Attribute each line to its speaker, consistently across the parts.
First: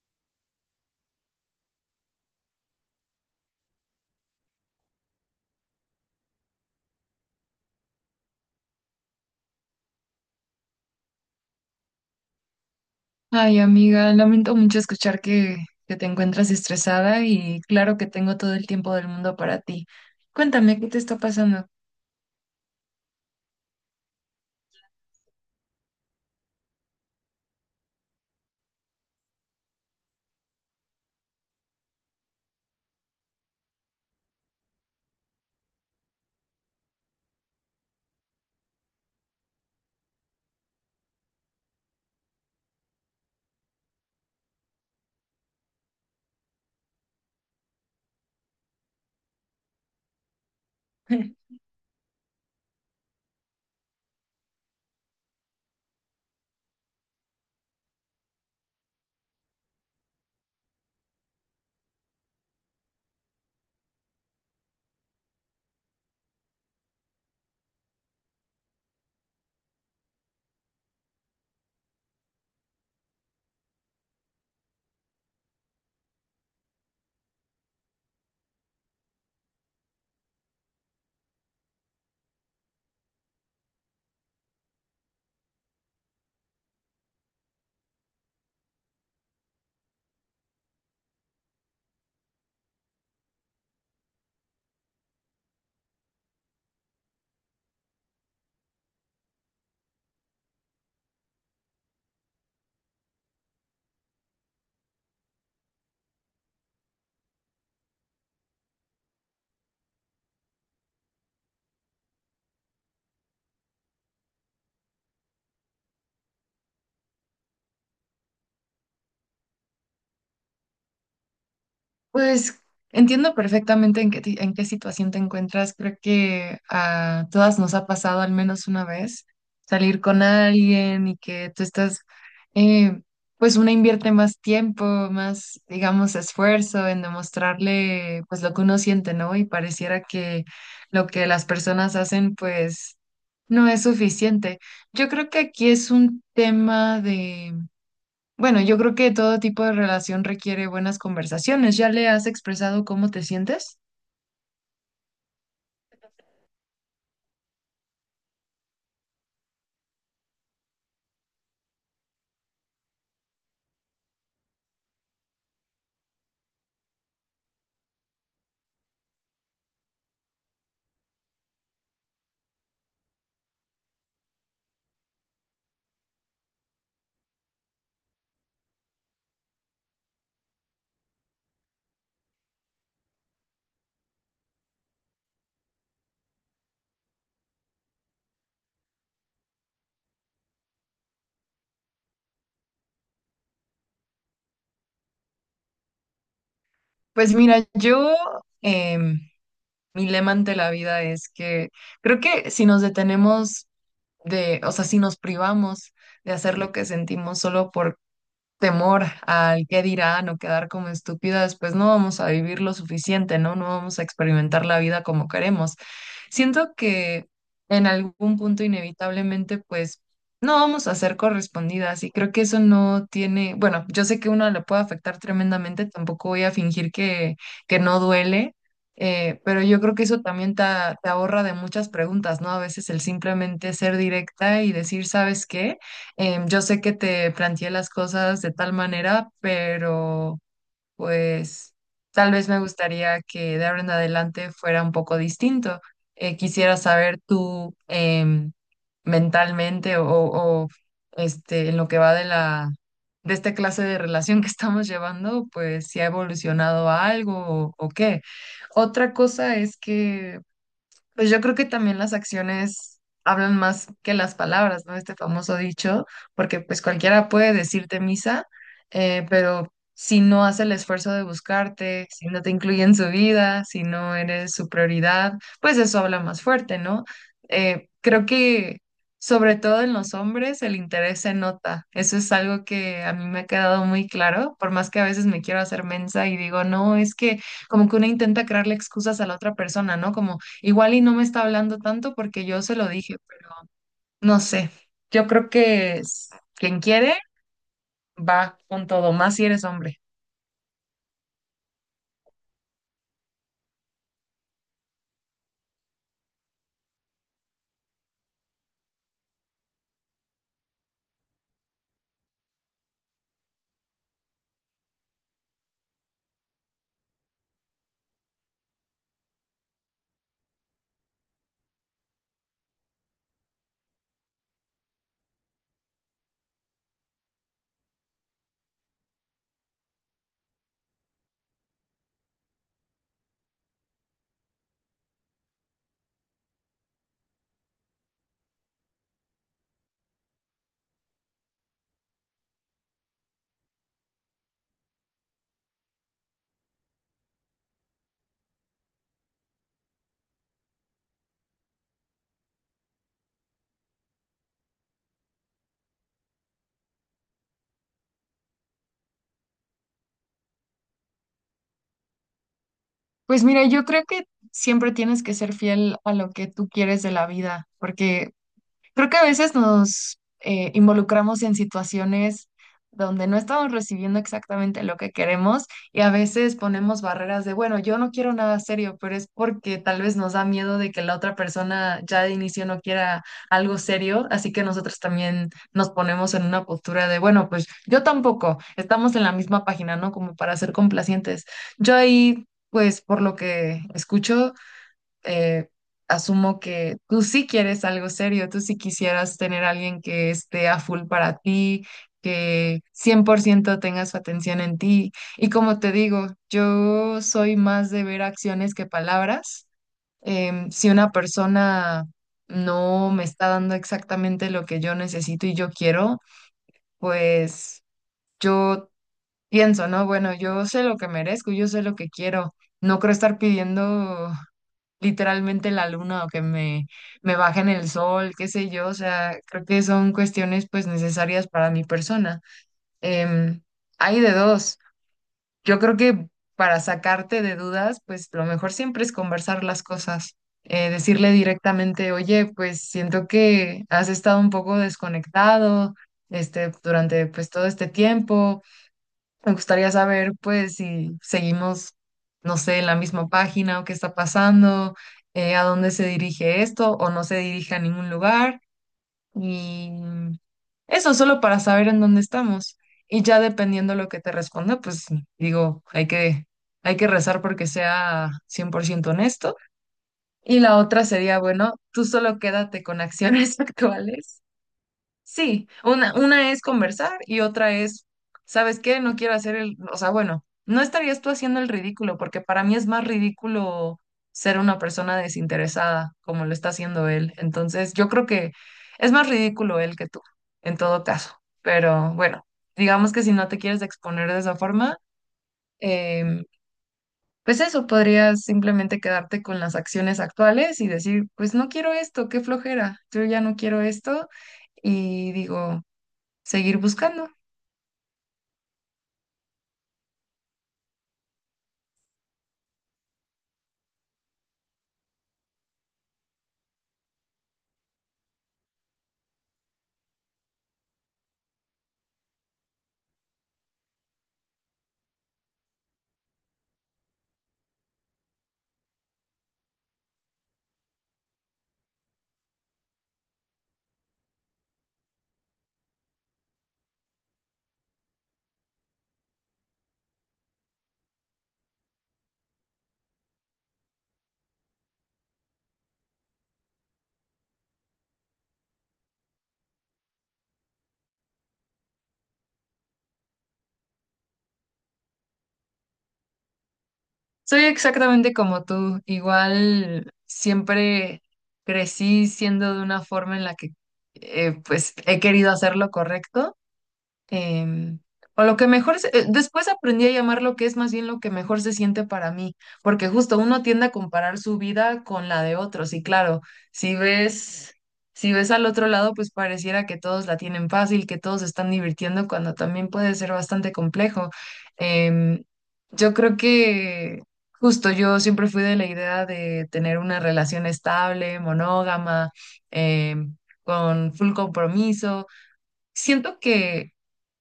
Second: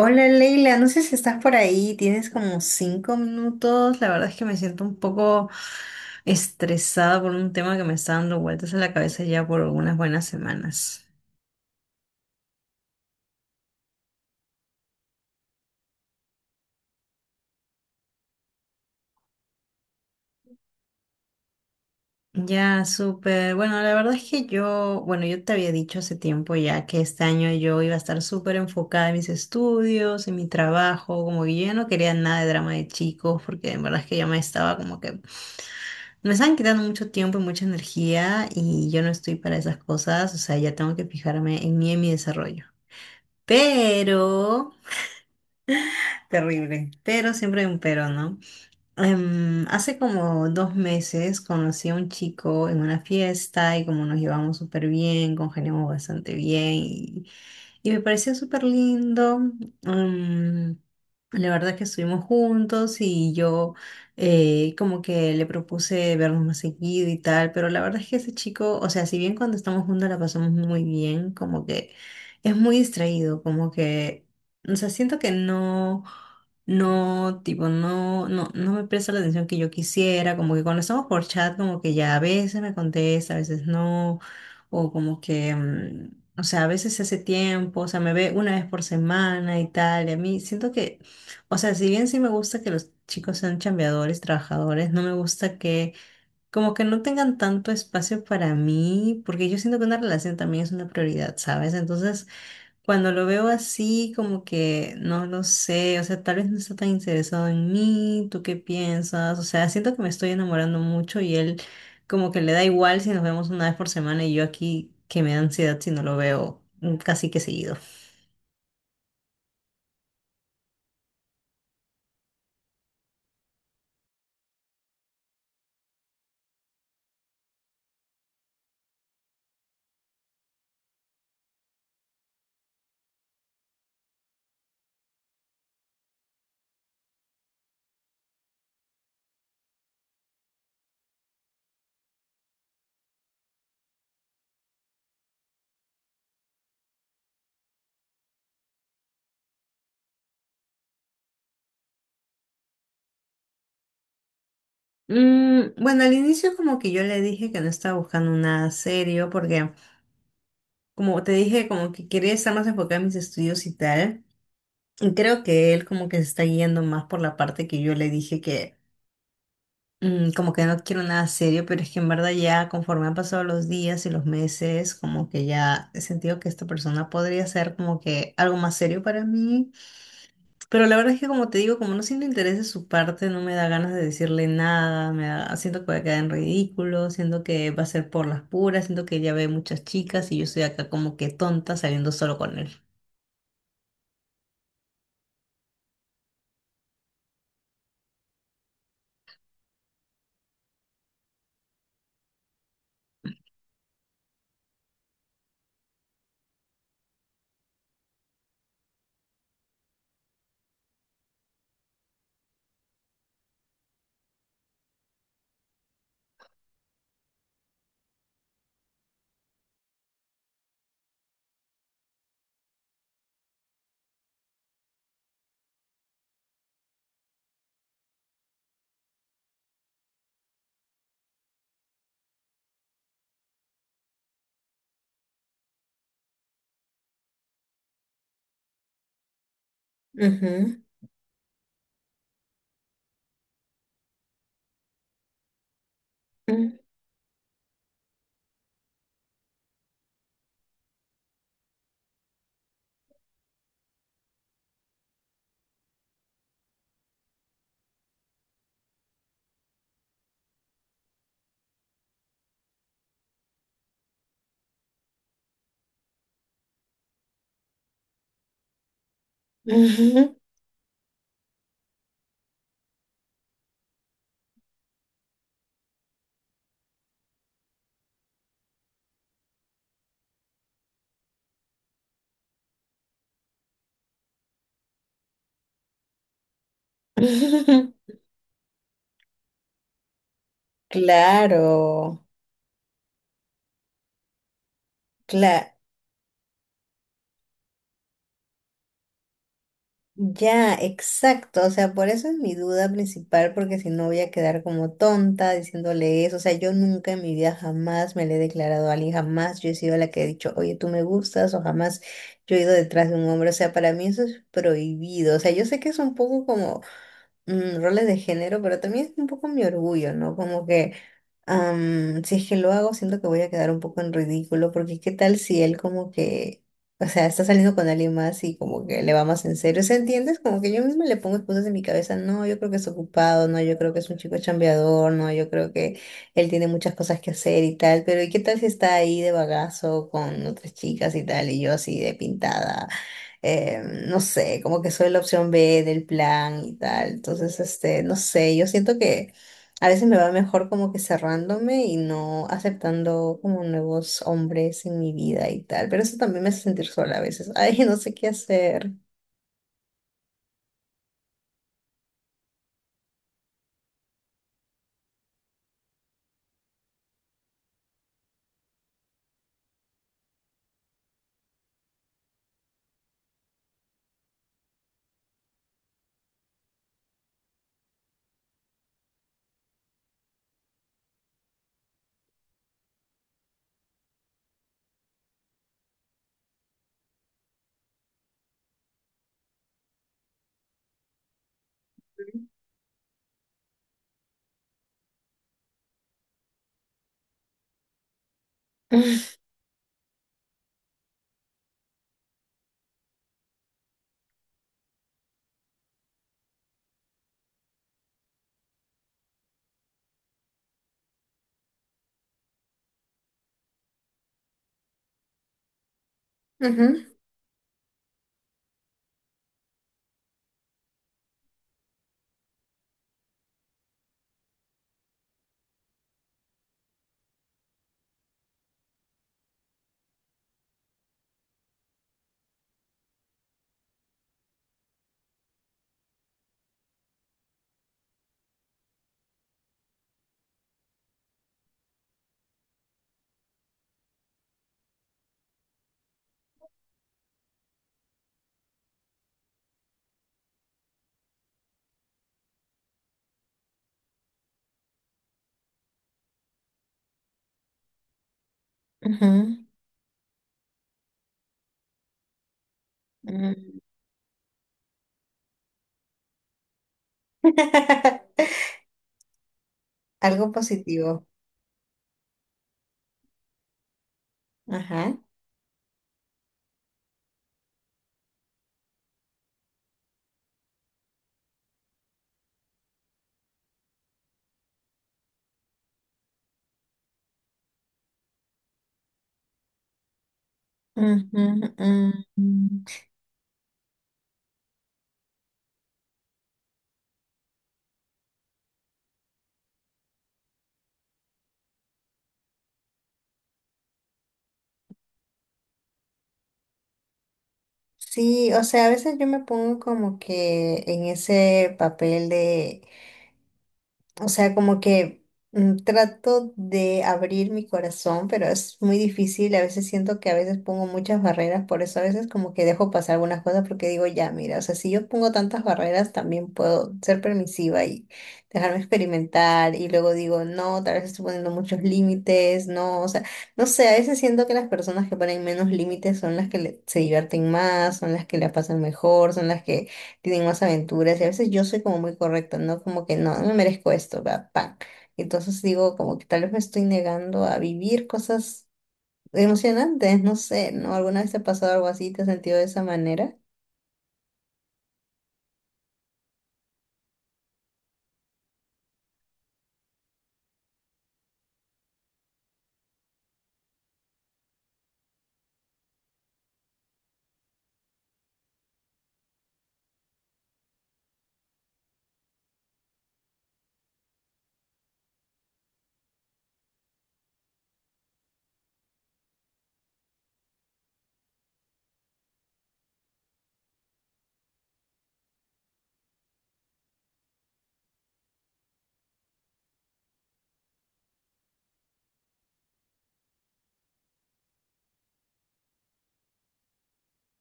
Speaker 1: Hola Leila, no sé si estás por ahí, tienes como 5 minutos. La verdad es que me siento un poco estresada por un tema que me está dando vueltas en la cabeza ya por unas buenas semanas.
Speaker 2: Ay, amiga, lamento mucho escuchar que te encuentras estresada, y claro que tengo todo el tiempo del mundo para ti. Cuéntame, ¿qué te está pasando?
Speaker 1: Ya, súper. Bueno, la verdad es que yo, bueno, yo te había dicho hace tiempo ya que este año yo iba a estar súper enfocada en mis estudios, en mi trabajo, como que yo ya no quería nada de drama de chicos, porque en verdad es que ya me estaba como que me están quitando mucho tiempo y mucha energía y yo no estoy para esas cosas, o sea, ya tengo que fijarme en mí y en mi desarrollo. Pero, terrible, pero siempre hay un pero, ¿no? Hace como 2 meses conocí a un chico en una fiesta y como nos llevamos súper bien, congeniamos bastante bien y me pareció súper lindo. mm, la verdad que estuvimos juntos y yo como que le propuse vernos más seguido y tal, pero la verdad es que ese chico, o sea, si bien cuando estamos juntos la pasamos muy bien, como que es muy distraído, como que, o sea, siento que no, no, tipo, no, no me presta la atención que yo quisiera, como que cuando estamos por chat, como que ya a veces me contesta, a veces no. O como que o sea, a veces se hace tiempo, o sea, me ve una vez por semana y tal, y a mí siento que, o sea, si bien sí me gusta que los chicos sean chambeadores, trabajadores, no me gusta que como que no tengan tanto espacio para mí, porque yo siento que una relación también es una prioridad, ¿sabes? Entonces, cuando lo veo así, como que no lo sé, o sea, tal vez no está tan interesado en mí, ¿tú qué piensas? O sea, siento que me estoy enamorando mucho y él como que le da igual si nos vemos una vez por semana y yo aquí que me da ansiedad si no lo veo casi que seguido.
Speaker 2: Pues entiendo perfectamente en en qué situación te encuentras. Creo que a todas nos ha pasado al menos una vez salir con alguien y que tú estás, eh, pues una invierte más tiempo, más, digamos, esfuerzo en demostrarle pues lo que uno siente, ¿no? Y pareciera que lo que las personas hacen pues no es suficiente. Yo creo que aquí es un tema bueno, yo creo que todo tipo de relación requiere buenas conversaciones. ¿Ya le has expresado cómo te sientes?
Speaker 1: Bueno, al inicio como que yo le dije que no estaba buscando nada serio porque como te dije como que quería estar más enfocada en mis estudios y tal. Y creo que él como que se está guiando más por la parte que yo le dije que como que no quiero nada serio, pero es que en verdad ya conforme han pasado los días y los meses, como que ya he sentido que esta persona podría ser como que algo más serio para mí. Pero la verdad es que como te digo, como no siento interés de su parte, no me da ganas de decirle nada, me da- siento que voy a quedar en ridículo, siento que va a ser por las puras, siento que ya ve muchas chicas y yo estoy acá como que tonta saliendo solo con él.
Speaker 2: Pues mira, yo, em, mi lema ante la vida es que creo que si nos detenemos de, o sea, si nos privamos de hacer lo que sentimos solo por temor al qué dirán o quedar como estúpidas, pues no vamos a vivir lo suficiente, ¿no? No vamos a experimentar la vida como queremos. Siento que en algún punto inevitablemente, pues, no vamos a ser correspondidas, y creo que eso no tiene, bueno, yo sé que uno le puede afectar tremendamente, tampoco voy a fingir que no duele, pero yo creo que eso también te ahorra de muchas preguntas, ¿no? A veces el simplemente ser directa y decir, ¿sabes qué? Yo sé que te planteé las cosas de tal manera, pero
Speaker 1: Ujú,
Speaker 2: pues tal vez me gustaría que de ahora en adelante fuera un poco distinto. Quisiera
Speaker 1: ujú,
Speaker 2: saber tú mentalmente este, en lo que va de de esta clase de relación que estamos llevando, pues si ha evolucionado a algo o qué. Otra cosa es que pues yo creo que también las acciones hablan más que las palabras, ¿no? Este famoso dicho, porque pues cualquiera puede decirte misa, pero si
Speaker 1: ujú.
Speaker 2: no hace el esfuerzo de buscarte, si no te incluye en su vida, si no eres su prioridad, pues eso habla más fuerte, ¿no? Creo que sobre todo en los hombres el interés se nota. Eso es algo que a mí me ha quedado muy claro, por más que a veces me quiero hacer mensa y digo, no, es que como
Speaker 1: Ujú.
Speaker 2: que uno intenta crearle excusas a la otra persona, ¿no? Como igual y no me está hablando tanto
Speaker 1: Claro.
Speaker 2: porque yo se lo dije, pero no sé. Yo creo que quien quiere va con todo, más si eres hombre.
Speaker 1: Ya, exacto. O sea, por eso es mi duda principal, porque si no voy a quedar como tonta diciéndole eso. O sea, yo nunca en mi vida jamás me le he declarado a alguien, jamás yo he sido la que he dicho, oye, tú me gustas, o jamás yo he ido detrás de un hombre. O sea, para mí eso es prohibido. O sea, yo sé que es un poco como roles de género, pero también es un poco mi orgullo, ¿no? Como que si es que lo hago, siento que voy a quedar un poco en ridículo, porque qué tal si él como que, o sea, está saliendo con alguien más y como que le va más en serio, ¿se entiendes? Como que yo misma le pongo excusas en mi cabeza, no, yo creo que es ocupado, no, yo creo que es un chico chambeador, no, yo creo que él tiene muchas cosas que hacer y tal, pero ¿y qué tal si está ahí de bagazo con otras chicas y tal, y yo así de pintada? No sé, como que soy la opción B del plan y tal, entonces, este, no sé, yo siento que... A veces me va mejor como que cerrándome y no aceptando como nuevos hombres en mi vida y tal, pero eso también me hace sentir sola a veces. Ay, no sé qué hacer.
Speaker 2: Pues mira, yo creo que siempre tienes que ser fiel a lo que tú quieres de la vida, porque creo que a veces nos involucramos en situaciones donde no estamos recibiendo exactamente lo que queremos, y a veces ponemos barreras de, bueno, yo no quiero nada serio, pero es porque tal vez nos da miedo de que la otra persona ya de inicio no quiera algo serio, así que nosotros también nos ponemos en una postura de, bueno, pues yo tampoco, estamos en la misma página, ¿no? Como para ser complacientes. Yo ahí, pues por lo que escucho, eh, asumo que tú sí quieres algo serio, tú sí quisieras tener a alguien que esté a full para ti, que 100% tenga su atención en ti. Y como te digo, yo soy más de ver acciones que palabras. Si una persona no me está dando exactamente lo que yo necesito y yo quiero,
Speaker 1: Ujú,
Speaker 2: pues yo pienso, ¿no? Bueno, yo sé lo que merezco, yo sé lo que quiero. No creo estar pidiendo literalmente la luna o que me bajen el sol, qué sé yo, o sea, creo que son cuestiones pues necesarias para mi persona. Em, Hay de dos. Yo creo que para sacarte de dudas, pues lo mejor siempre es conversar las cosas. Decirle directamente, oye, pues siento que has estado un poco desconectado, este, durante pues todo este tiempo me gustaría saber, pues, si seguimos, no sé, en la misma página o qué está pasando, a dónde se dirige esto o no se dirige a ningún lugar.
Speaker 1: ujú,
Speaker 2: Y eso solo para saber en dónde estamos. Y ya
Speaker 1: mm.
Speaker 2: dependiendo lo que te responda, pues digo, hay que rezar porque sea 100% honesto.
Speaker 1: Algo
Speaker 2: Y la otra
Speaker 1: positivo.
Speaker 2: sería, bueno, tú solo quédate con acciones actuales.
Speaker 1: Ajá.
Speaker 2: Sí, una es conversar y otra es, ¿sabes qué? No quiero hacer el, o sea, bueno, no estarías tú haciendo el ridículo, porque para mí es más ridículo ser una persona desinteresada como lo está haciendo él. Entonces, yo creo que es más ridículo él que tú, en todo caso.
Speaker 1: Ujú,
Speaker 2: Pero bueno,
Speaker 1: mm.
Speaker 2: digamos que si no te quieres exponer de esa forma, em, pues eso, podrías simplemente quedarte con las acciones actuales y decir, pues no quiero esto, qué flojera, yo ya no quiero esto y digo, seguir buscando.
Speaker 1: Sí, o sea, a veces yo me pongo como que en ese papel de o sea, como que trato de abrir mi corazón, pero es muy difícil. A veces siento que a veces pongo muchas barreras, por eso a veces como que dejo pasar algunas cosas porque digo, ya, mira, o sea, si yo pongo tantas barreras, también puedo ser permisiva y dejarme experimentar. Y luego digo, no, tal vez estoy poniendo muchos límites, no, o sea, no sé, a veces siento que las personas que ponen menos límites son las que le- se divierten más, son las que la pasan mejor, son las que tienen más aventuras y a veces yo soy como muy correcta, ¿no? Como que no, no me merezco esto, va, pa. Entonces digo, como que tal vez me estoy negando a vivir cosas emocionantes, no sé, ¿no? ¿Alguna vez te ha pasado algo así? ¿Te has sentido de esa manera?
Speaker 2: Soy exactamente como tú, igual siempre crecí siendo de una forma en la que pues he querido hacer lo correcto. em, o lo que mejor, después aprendí a llamar lo que es más bien lo que mejor se siente para mí, porque justo uno tiende a comparar su vida con la de otros y claro, si ves, si ves al otro lado, pues pareciera que todos la tienen fácil, que todos se están divirtiendo, cuando también puede ser bastante complejo. Em, yo creo que justo yo siempre fui de la idea de tener una relación estable, monógama, em, con full compromiso. Siento que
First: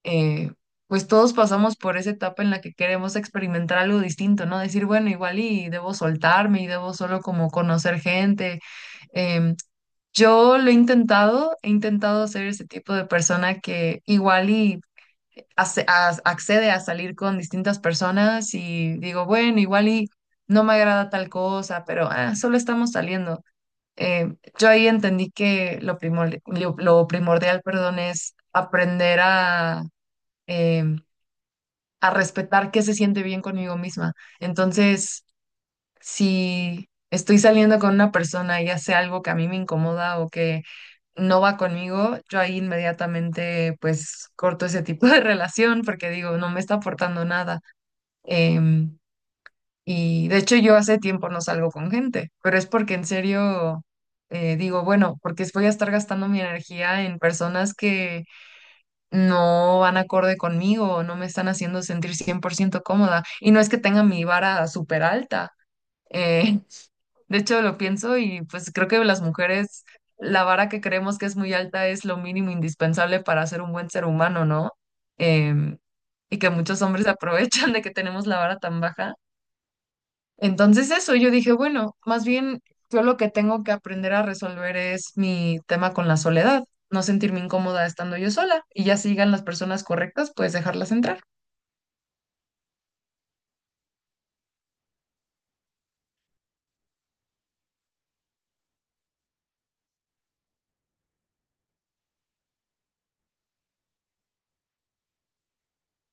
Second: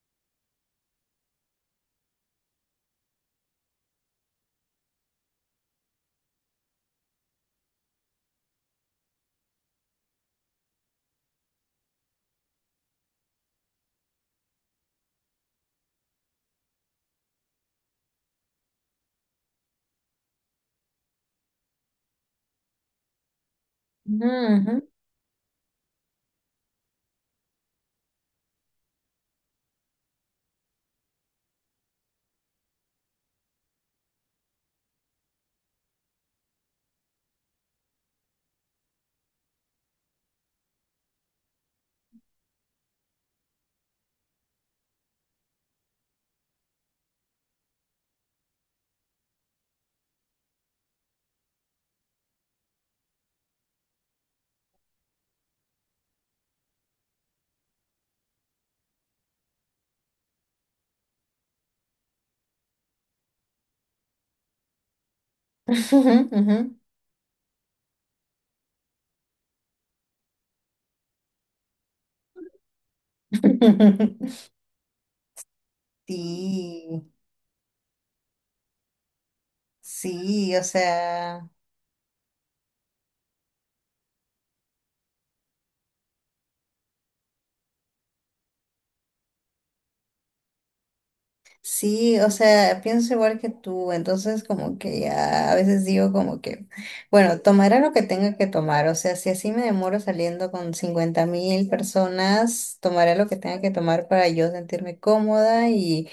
Speaker 2: eh, pues todos pasamos por esa etapa en la que queremos experimentar algo distinto, ¿no? Decir, bueno, igual y debo soltarme y debo solo como conocer gente. Em, yo lo he intentado ser ese tipo de persona que igual y accede a salir con distintas personas y digo, bueno, igual y no me agrada tal cosa, pero ah, solo estamos saliendo. Yo
Speaker 1: Ujú,
Speaker 2: ahí entendí que lo primordial, lo primordial, perdón, es aprender a, em, a respetar qué se siente bien conmigo misma. Entonces, si estoy saliendo con una persona y hace algo que a mí me incomoda o que no va conmigo, yo ahí inmediatamente pues corto ese tipo de relación porque digo, no me está aportando nada. Em, y de hecho yo hace tiempo no salgo con gente, pero es porque en serio digo, bueno, porque voy a estar gastando mi energía en personas que no van acorde conmigo, no me están haciendo sentir 100% cómoda. Y no es que tenga mi vara súper alta.
Speaker 1: ujú, ujú, ujú.
Speaker 2: eh, de hecho, lo pienso y pues creo que las mujeres, la vara que creemos que es muy alta es lo mínimo indispensable para ser un buen ser humano, ¿no? Em, y que muchos
Speaker 1: Sí,
Speaker 2: hombres se aprovechan de que tenemos la vara tan baja,
Speaker 1: sí, o
Speaker 2: entonces eso, yo
Speaker 1: sea.
Speaker 2: dije, bueno, más bien yo lo que tengo que aprender a resolver es mi tema con la soledad, no sentirme incómoda estando yo sola, y ya sigan las personas correctas, pues dejarlas entrar.
Speaker 1: Sí, o sea, pienso igual que tú, entonces como que ya a veces digo como que, bueno, tomaré lo que tenga que tomar, o sea, si así me demoro saliendo con 50.000 personas, tomaré lo que tenga que tomar para yo sentirme cómoda y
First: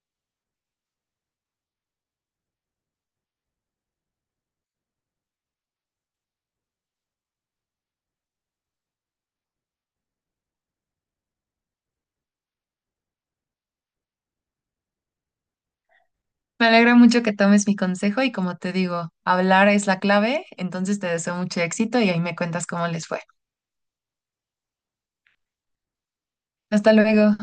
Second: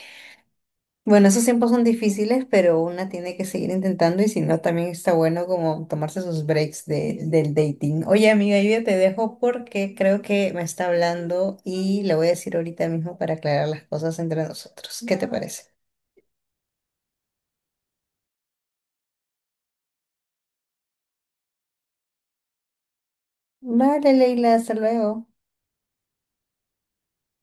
Speaker 1: bueno, esos tiempos son difíciles, pero una tiene que seguir intentando y si no, también está bueno como tomarse sus breaks de, del dating. Oye, amiga, yo ya te dejo porque creo que me está hablando y le voy a decir ahorita mismo para aclarar las cosas entre nosotros. ¿Qué te parece?
Speaker 2: Me alegra mucho que tomes mi consejo y como te digo, hablar es la clave, entonces te deseo mucho éxito y ahí me cuentas cómo les fue.
Speaker 1: Vale, Leila, hasta luego.
Speaker 2: Hasta luego.